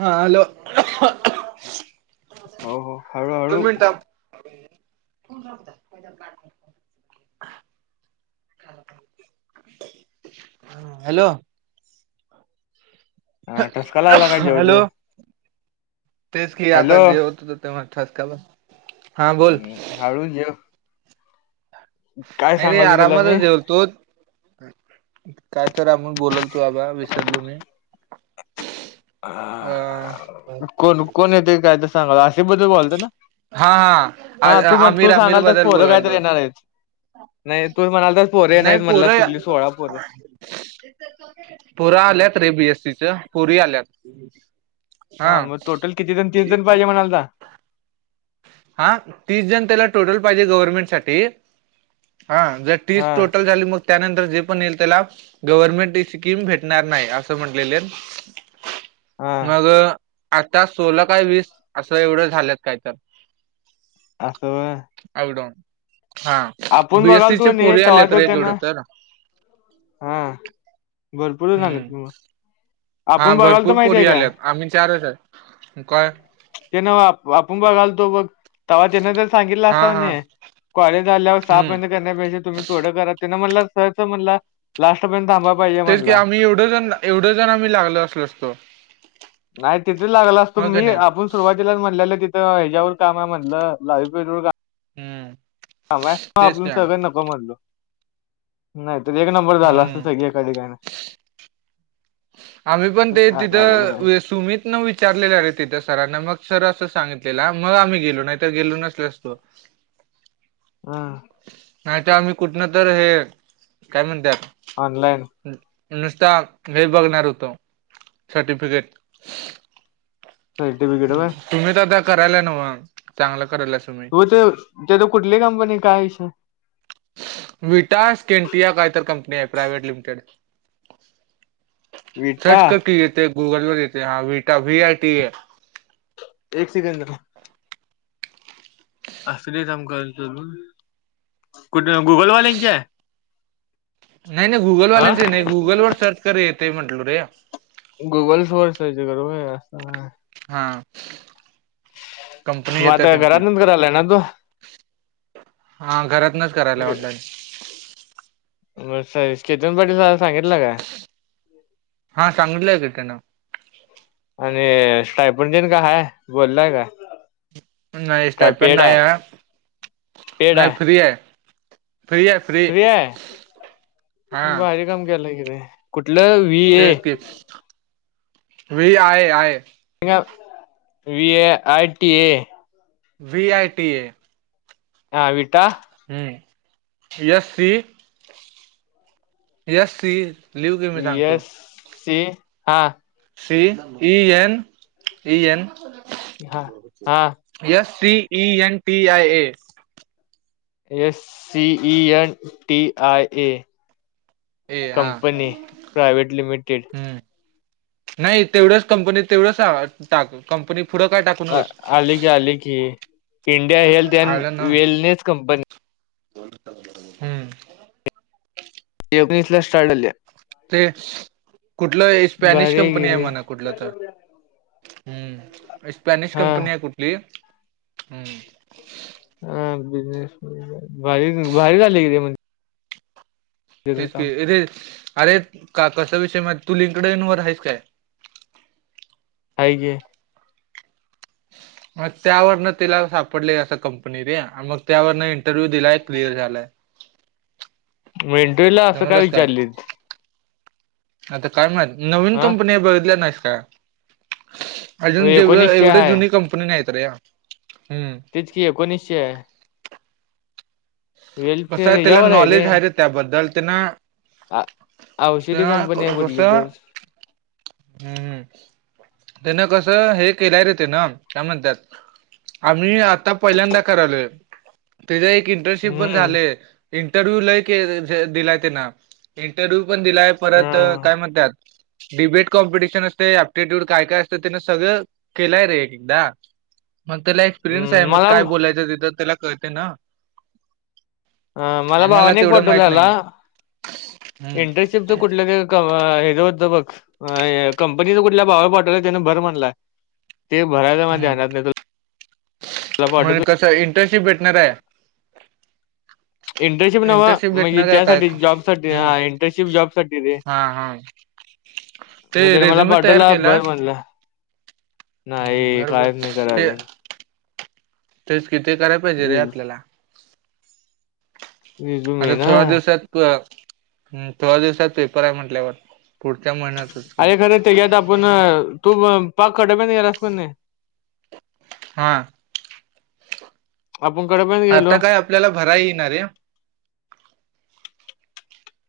हा हॅलो हो हो हळू हळू [inaudible] ह हॅलो ह टसका लागला काय जेवत हॅलो जेवत तेच की आता हॅलो जे होत होत तेव्हा ठसका ब हा बोल हम्म, हळू जेव काय नाही रे सांगालो तुला मी आरामातच जेव तू काय तर आमण बोलाल तू बाबा विसरलो मी अ कोण कोण येत काय तर सांगा अे बद्दल बोलत ना हा हा तू म्ह आमिर तू आमिर सांगाल तर बद्दल पोरं कायतरी बोलालतो येणार आहे नाही तू म्हणाला तर पोरे नाही म्हणला कुठली सोळा पोरं पुरा आल्यात रे बीएससी च पुरी आल्यात हा मग टोटल किती जण तीस जण पाहिजे म्हणालता हा तीस जण त्याला टोटल पाहिजे गव्हर्नमेंट साठी हा ज हा तीस टोटल झाली मग त्यानंतर जे पण येईल त्याला गव्हर्नमेंट ही स्कीम भेटणार नाही असं म्हटलेले [unintelligible] मग आता सोल काय वीस असं एवढं झालंत काय तर असस व अपडाऊन हा बघाल तू बीएससीची नाही पोरी आली तेव्हा तर एकवढ त्यांना तर हा भरपूरच आलेत हम्म तु मग हा आपण बघाल तर भरपूर माहिती आहे पोरी काय आल्यात आम्ही चारच आहे काय ते ना आपण बघाल तो बघ तवा्हा जन ज सांगितला हा असता हा न कॉलेज आल्यावर सहा हम्म प करण्यापेजे तुम्ही थोडं करा ते म्हणला सहच म्हणला लास्टपर्यंत थांबा पाहिजे म्हणला मी एवढं जनला एवढं जण आम्ही लागल असलो असतो नाही तिथे लागल असतो हो का मी नाही आपण सुरुवातीला म्हटलेलं तिथं ह्याच्यावर काम आहे म्हटलं लाव पर हम्म हां म तेच आपून का सगळं नको म्हणलो नाहीत एक नंबर झाला असत हम्म सग कळ घण आम्ही पण ते तिथं सुमीित विचारलेलं र तिथं सरांना मग सर असं सांगितलेलं मग आम्ही गेलो नाही तर गेलो नसल असतो हा नाही तर आम्ही कुठन तर हे काय म्हणत ऑनलाईन नुसता हे बघणार होतो सर्टिफिकेट हट बघिड व तुम्ही तर आता करायला नव चांगलं करायलाय तुम् त त्या कुठलीही कंपनी काय विटास केंटिया काहीतर कंपनी आहे प्रायव्ट लिमिटेड विटा सर्च करकी येत गूगल म देत हा वटा व आय टी आहे एक सेकंड अस नाही सम काल कुठे गुगलवाल्यांची आहे नाही नाही हा गुगलवाल्यांच नाही गुगल वर सर्च कर येते म्हटल रे गुगल सोर सर्च करूय असं हा कंपनी येते मता त्यांची घरात न कराला आहे ना तू हा घरातनच करायला ऑनलाईन ब स केतन पाटीलला सांगितलं का हा सांगितलंय की त्यानं आणि स्टायपंटीन का हाय बोललाय काय नाही काय साप पेड नाही हाय? पेड नाही हाय? फ्रीि आहे फ्रीिया फ्री हां क तेच व आहे आहे विए यटीए वी आय टी ए हा विटा हम्म यस यस स सी हा C E N E N हा हा S T E N T I A S C E N T I A A हा कंपनी प्रायवट लिमिटेड हम्म नाही तेवढच कंपनी तेवढंच टाक कंपनी पुढं काय टाक आली की आले की इंडिया हेल्थ अँड आलं ना वेलनेस कंपनी हम्म एकोणीस ला स्टार्ट झाल्या ते कुठलं स्पॅनिश भारी की कंपनी आहे रे म्हणा कुठ तर स्पनिश हा कंपनी आहे कुठ ल हा बिजनेस भारी बाारी झाले कि म्हणज तेच कीे अरे का कसा विषय मा तू लिंकड येनवर आहेस काय हे मग त्यावरन तिला सापडले असं कंपनी रे मग त्यावरन इंटरव्ह्यू दिलाय क्लिअर झालाय मेंटूला असं काय विचारले आता काय माहत नवीन हा कंपनी बघितल्या नाहीस का अजून होय जेवढ एकोणीसशे एवढ आहे जुनी कंपनी नाहीत रे याम् तेचकी एकोणीसशे कसं त्याला नॉलेज आहे रे त्याबद्दल त्यांना औषधी कंपनी आहे त्यांना कुठली तर हम्म हम्म त्यान कसं हे केल्याय येते ना त्या म्हणत आम्ही आता पहिल्यांदा करावलं त्या एक इंटर्नशिप पण हम्म झाले इंटरव्ह्यू लय क दिलाय ते ना इंटरव्ह्यू पण दिलाय परत अ काय म्हणतात डिबेट कॉम्पिटिशन असते ऍप्टिट्यूड काय काय असतं त्यान सगळं केलंय रे एकदा मग त्याला एक्सपिरियन्स आहे मग मला काय बोलायचं तिथं त्याला कळते ना अ मला आम्हाला भावनेक तेवढं माहित पाठवलाला नाही हम्म इंटरेस्ट शि कुठलं हे होत बघ कंपनीच कुठल्या भावा पाठवला त्याने भर म्हणलाय ते भरायच हम्म म्हण पाठवतो कस इंटर्नशिप भेटणार आहे इंटर्नशिप नव म्हणजे भेटणार आहे काय त्यासाठी जॉब साठी हम्म हा इंटर्नशिप जॉब साठी रे हा हा ते म्हणजे मला रेझ्युमे तयार पाटोला भर केलास म्हणलं हम्म नाही बर बर काहीच नाही कराय ते अून तेच किती करायला पाहिजे रे रिझ आपल्याला रिझ्यूमे आता ना थोड दिवसात थोड दिवसात पेपर आहे म्हंटल्यावर पुढच्या महिन्यातच का घ आपण तू पाक खटब नाहीसक नाही हा आपण कडे पण गेलो आता काय आपल्याला भरा येणारे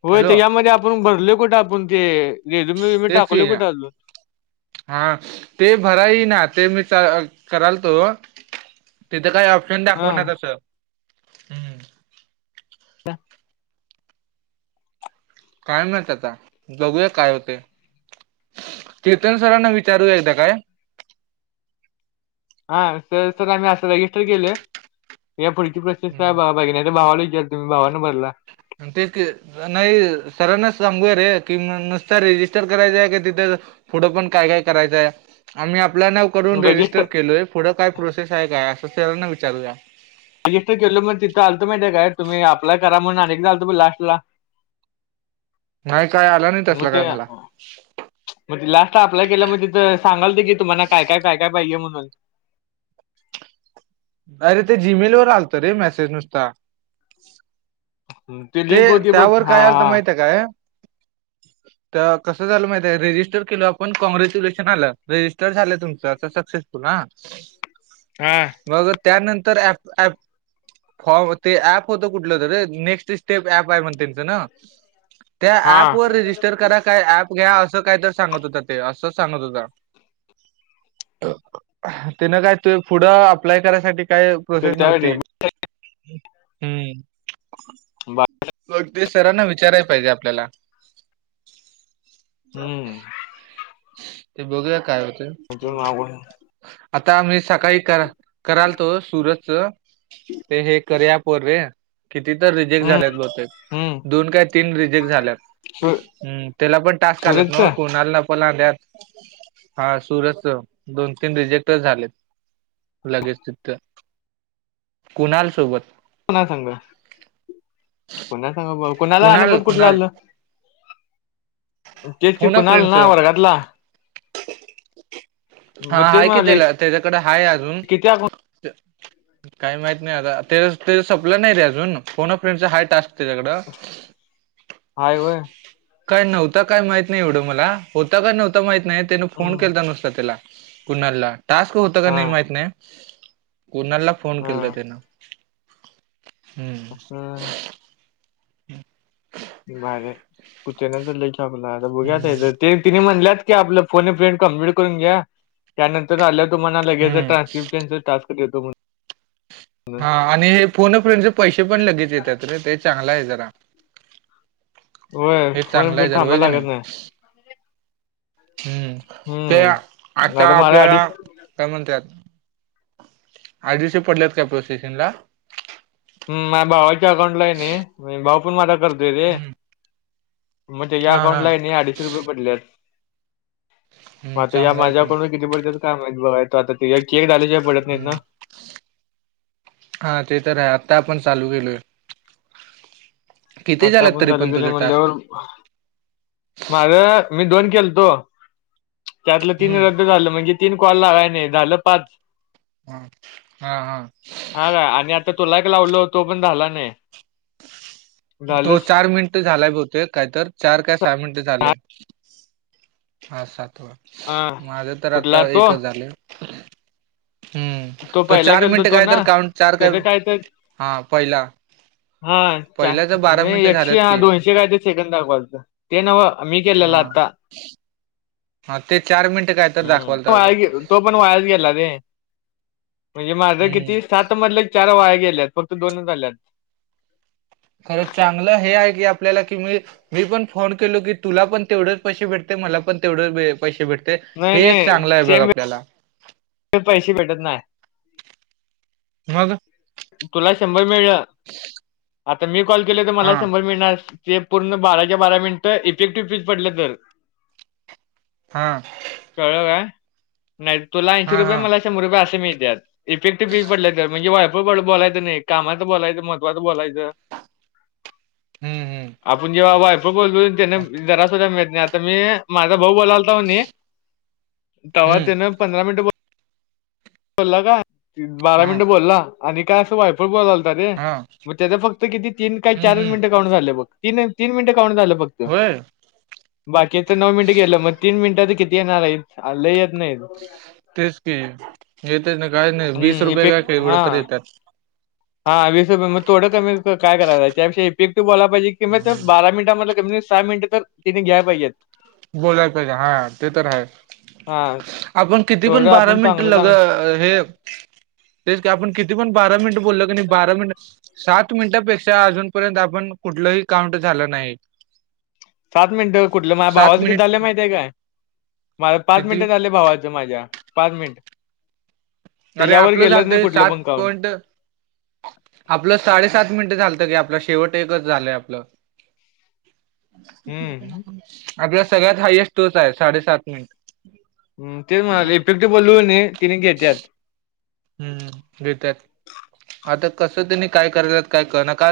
होय तर हॅलो यामध्ये आपण भरले कुठं आपण ते रेजुम तेच टाकवले की कुठं अ हा ते भराई ना ते मी कराल तो तिथं काही ऑप्शन हा दाखव ना तसं हम्म का कायम नाहीत आता बघूया काय होते कीर्तन सरांना विचारू एकदा काय हा सर सर आम्ही असं रजिस्टर केलं या पुढची प्रोसेस काय ब तर भावाला विचार तुम्ही भावानं भरला अंत एक नाही सरांनाच सांगूया रे कि नुसत रेजिस्टर करायच आहे क तिथे पुढं पण काय काय करायचंय आम्ही आपल्याला ून रजिस्टर रेजिस्टर केलोय पुढं काय प्रोसेस आहे काय असं सरांना विचारूया रजिस्टर केलं मग तिथं आलं माहिती आहे काय तुम्ही अप्ला करा म्हण अनेक जालं प लास्टला नाही काय आला नाही तसला मट काय मला मगज लास्ट अप्लाय केल्या म तथ सांगालते की तुम्हाला काय काय काय काय पाहिजे म्हणून नाहीरे ते जीमेल वर आलत रे मेसेज नुसता ते लिंक होती बघ हा हा ह काय ह कसं झालं माहिित आहे रेजिस्टर केल आपण कॉग्रॅच्युलेशन आलं रेजिस्टर झालं तुमचंता सक्सेसफुल हा हा मग त्यानंतर प प फॉर्म ते ऍप होत कुठलं तर नेक्स्ट आहेच हा त्या व हा रिट करा घ्या असं काय तर सांगत होता ते असंच सांगत होता तन काय त पुढं अप्लाय करायसाठी काय ते प्रोसेस त्यावेळी नव्हती हम् बा सरांना विचाराय पाहिजे आपल्याला हम्म ते बघू काय होते अजून मागून आता मी सकाळी क करायलतो सुरतच ते हे करया पूर्वे किती तर रिजेक्ट हम्म झालेत ग हम्म दोन काय तीन रिजेक्ट झाल्या सु- त्याला पण टास्क सुरजच आत कणाल पत हा सूरच दोन तीन रिजेक्टच झालेत लगेच ति कुणाल सोबत कोणा सांग कोणा सांग कोणाला आणि कुणाल पत कुठलं कुणाल आल्लं तेच फोन अ कुणाल फ्रेंडच ना वर्गातला हा मग तेच आहे की म्हणाले त्याला त्याच्याकडे आहेाय अजून किती अकाउंट काही माहत नाही आताच सप्ला नाही रे अजून पोन फ्रेड हाट तेझगडा हायवे काय नव्हतं काय माहत नाही एवढं मला होतं काय नव्हतं माहीत नाही त्याने फोन हम्म केला नुसता त्याला कुणालला टास्क होत का हा नाही माहित नाही कुणाला फोन हा केला तन हम्म हा बरे कुठे ना तर लेख आपला आता बघ्यात हम्म तिने म्हणल्यात आपो क करून घ्या त्यानंतर आल्या तुम्हाला लगेच हम्म. ट्रानपन टास् [inaudible] हा आणि हे फोन फनचे पैसे पण लगेच येत रे ते चांगला आहे जरा होय हे फोन अ चांगलं आहे फ्रेंड जर आहे थांबायला क लागत नाही हम्म ते हम्म आता मला अडीच आपल्याला काय म्हणते आठ दिवशी पडल्यात का प्रो सेशन ला ह माझ्या भावाच्या अकाउंटला आहे ना म भाऊ पण माझा करतोय रे हम्म, म्हणजे या हा अकाउंटला आहे हा नाही अडीचशे रुपये पडलेत मग आता या चांगला आहे की माझ्याकडून किती पडत काम आहेत बघाय तो आता केक झाल्याशिय पडत नाहीत हम्म, ना हा ते तर आहे आता आपण चालू केलोय किती आता झालात आपण तरी झाले पण गेले तुझे म्हणल्यावर टास्क माझ मी दोन खेळतो त्यातलं तीन हम्म रद्द झालं म्हणजे तीन कॉल लागाय नाही झालं पाच ह हा हा हा काय आणि आता तोला एक लावल तो पण झाला नाही झालं तो चार मिनिट झाला बी होते कायत चार काय सहा मिनिट झाले हा सातवा, अ माझं तर कुठला आत्ता तो एकच झालया. हम्म, तो पहिला चार गेलतो मिनटं तो काय तर ना काउंट चार काय त्याच तर ह पहिला हा च्या, पहिल्याच बारा नाही मिनिटं एकशे झाल्यात हा की दोनशे काय ते सेकंद दाखवालत ते नव्ह मी हा केलेलं आता हा... ते चार मिनटं काय तर दाखवालतं हम्म वाया आप गे तो पण वायाच गेला रे, म्हणजे माझ हम्म किती सात मधलं चार वाया गेल्यात फक्त दोनच झाल्यात. खरं चांगलं हे आहे की आपल्याला कि मी पण फोन केलो की तुला पण तेवढेच पैसे भेटते मला पण तेवढ पैसे भेटते ते नाही हे एक नाही चांगलं आहे बघ सेम आपल्याला पैसे भेटत नाही मझ तुला शंभर मिळलं आता मी कॉल केल तर मला हा शंभर मिळणार. ते पूर्ण बाराच्या बारा मिनिटं इफेक्टिव्ह पीज पडले तर हा कळलं का नाही तुला ऐंशी हा रुपये हा मला शंभर रुपय अशे मिळतेयात इफेक्टि पी पडले तर म्हणजे वाय ब, ब, बोलायच नाही कामचं बोलायच, महत्वाच बोलायचं हम्म, हम् आपण जेव्हा वायफळ बोलतो तेन जरासद्धा मिळत नाही आता मी माझा भाऊ बोलालता व्हणी, तवा हम्म तेन पंधरा मिनिट ब बोलला का, बारा हा मिनटं बोलला आणि काय अस वायफळ बोललता रे, हा मग तेच फक्त किती तीन काय हम्म चार हम्म मिनटं काउंट झालं बघ, तीन तीन मिनटं काउंट झालं बघ. होय? बाकीच नऊ मिनिटं गेलं मग तीन मिनिटं तर किती येणार हाईत, आ, लई येत नाहीत तेच की येतच नाय, काय नाही वीस हम्म रुपये काय इफेक्ट केवड हा तर येत्यात. हा वीस रुपये, मग थोडं कमी क काय कराय त्यापेक्षा इफिक्टिव्ह बोलाय पाहिजे कि मग बारा मिनटां मध्ये कमी सहा मिनिटं तर... तेनी घ्याय पाहिजेत. बोलाय पाहिजे हा, ते तर हाय हा आपण किती पण थोडं बारा आपण मिनिटं चांगलं लग... चांगलं हे तेच का आपण किती पण बारा मिनिट बोलल कनी बारा मिनिट सात मिनिटापेक्षा अजूनपर्यंत आपण कुठलंही काउंट झालं नाहीत सात मिनटं कुठलं, माया सात भावाचं किती मिनिट झालं माहित आहे काय? माझ, पाच किती मिनिट झालं भावाच्या माझ्या पाच मिनट. अरे आपलं झालत, सात पॉईंट आपलं साडेसात मिनिटं झालतं, की आपला शेवट एकच झालंय आपलं हम्म आपल्यात सगळ्यात हायस्ट तोच हाय... साडेसात मिनिटं. हम्म, तेच म्हणालोय इफेक्ट बोलो कणी त्येनी घेत्यात. हम्म घेत्यात, आता कसं त्येनी काय कराल्यात काय कळना का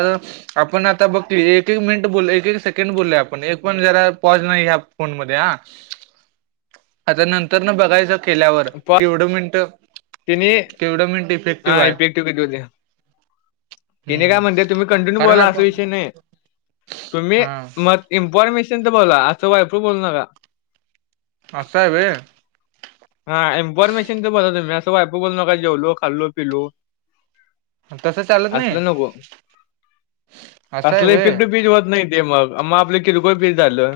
आपण आता बघ कि एक- एक मिनिट बोललो... एक- एक सेकंड बोललो आपण, एक पण जरा पॉज नाही ह्या फोन मध्ये हा. [unintelligible] आता नंतर न बघायचं केल्यावर... केवढं मिनटं त्येनी... हा आहे. इफेटिव्ह किती होतंय. तिने काय हम्म म्हणते, तुम्ही कंटिन्यू कारण बोला असा आपण विषय नाही, तुम्ही हा म इम्फॉर्मेशनचं बोला, असं वायफळ बोलू नका. असं हाय व्हय? हा... इन्फॉर्मेशनचं बोला तुम्ही... असं वायफळ बोलू नका जेवलो, खाल्लो, पिलो. तसं चालत नाही असलं नको, असं आहे असलं व्हय इफेक्टच [unintelligible] होत नाहीत. ते मग मग आपलं किरकोळ बील झालं.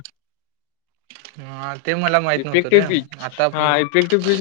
ह ते मला माहित नव्हतं रे इफेक्टिव्ह पीच आता आपण. [inaudible]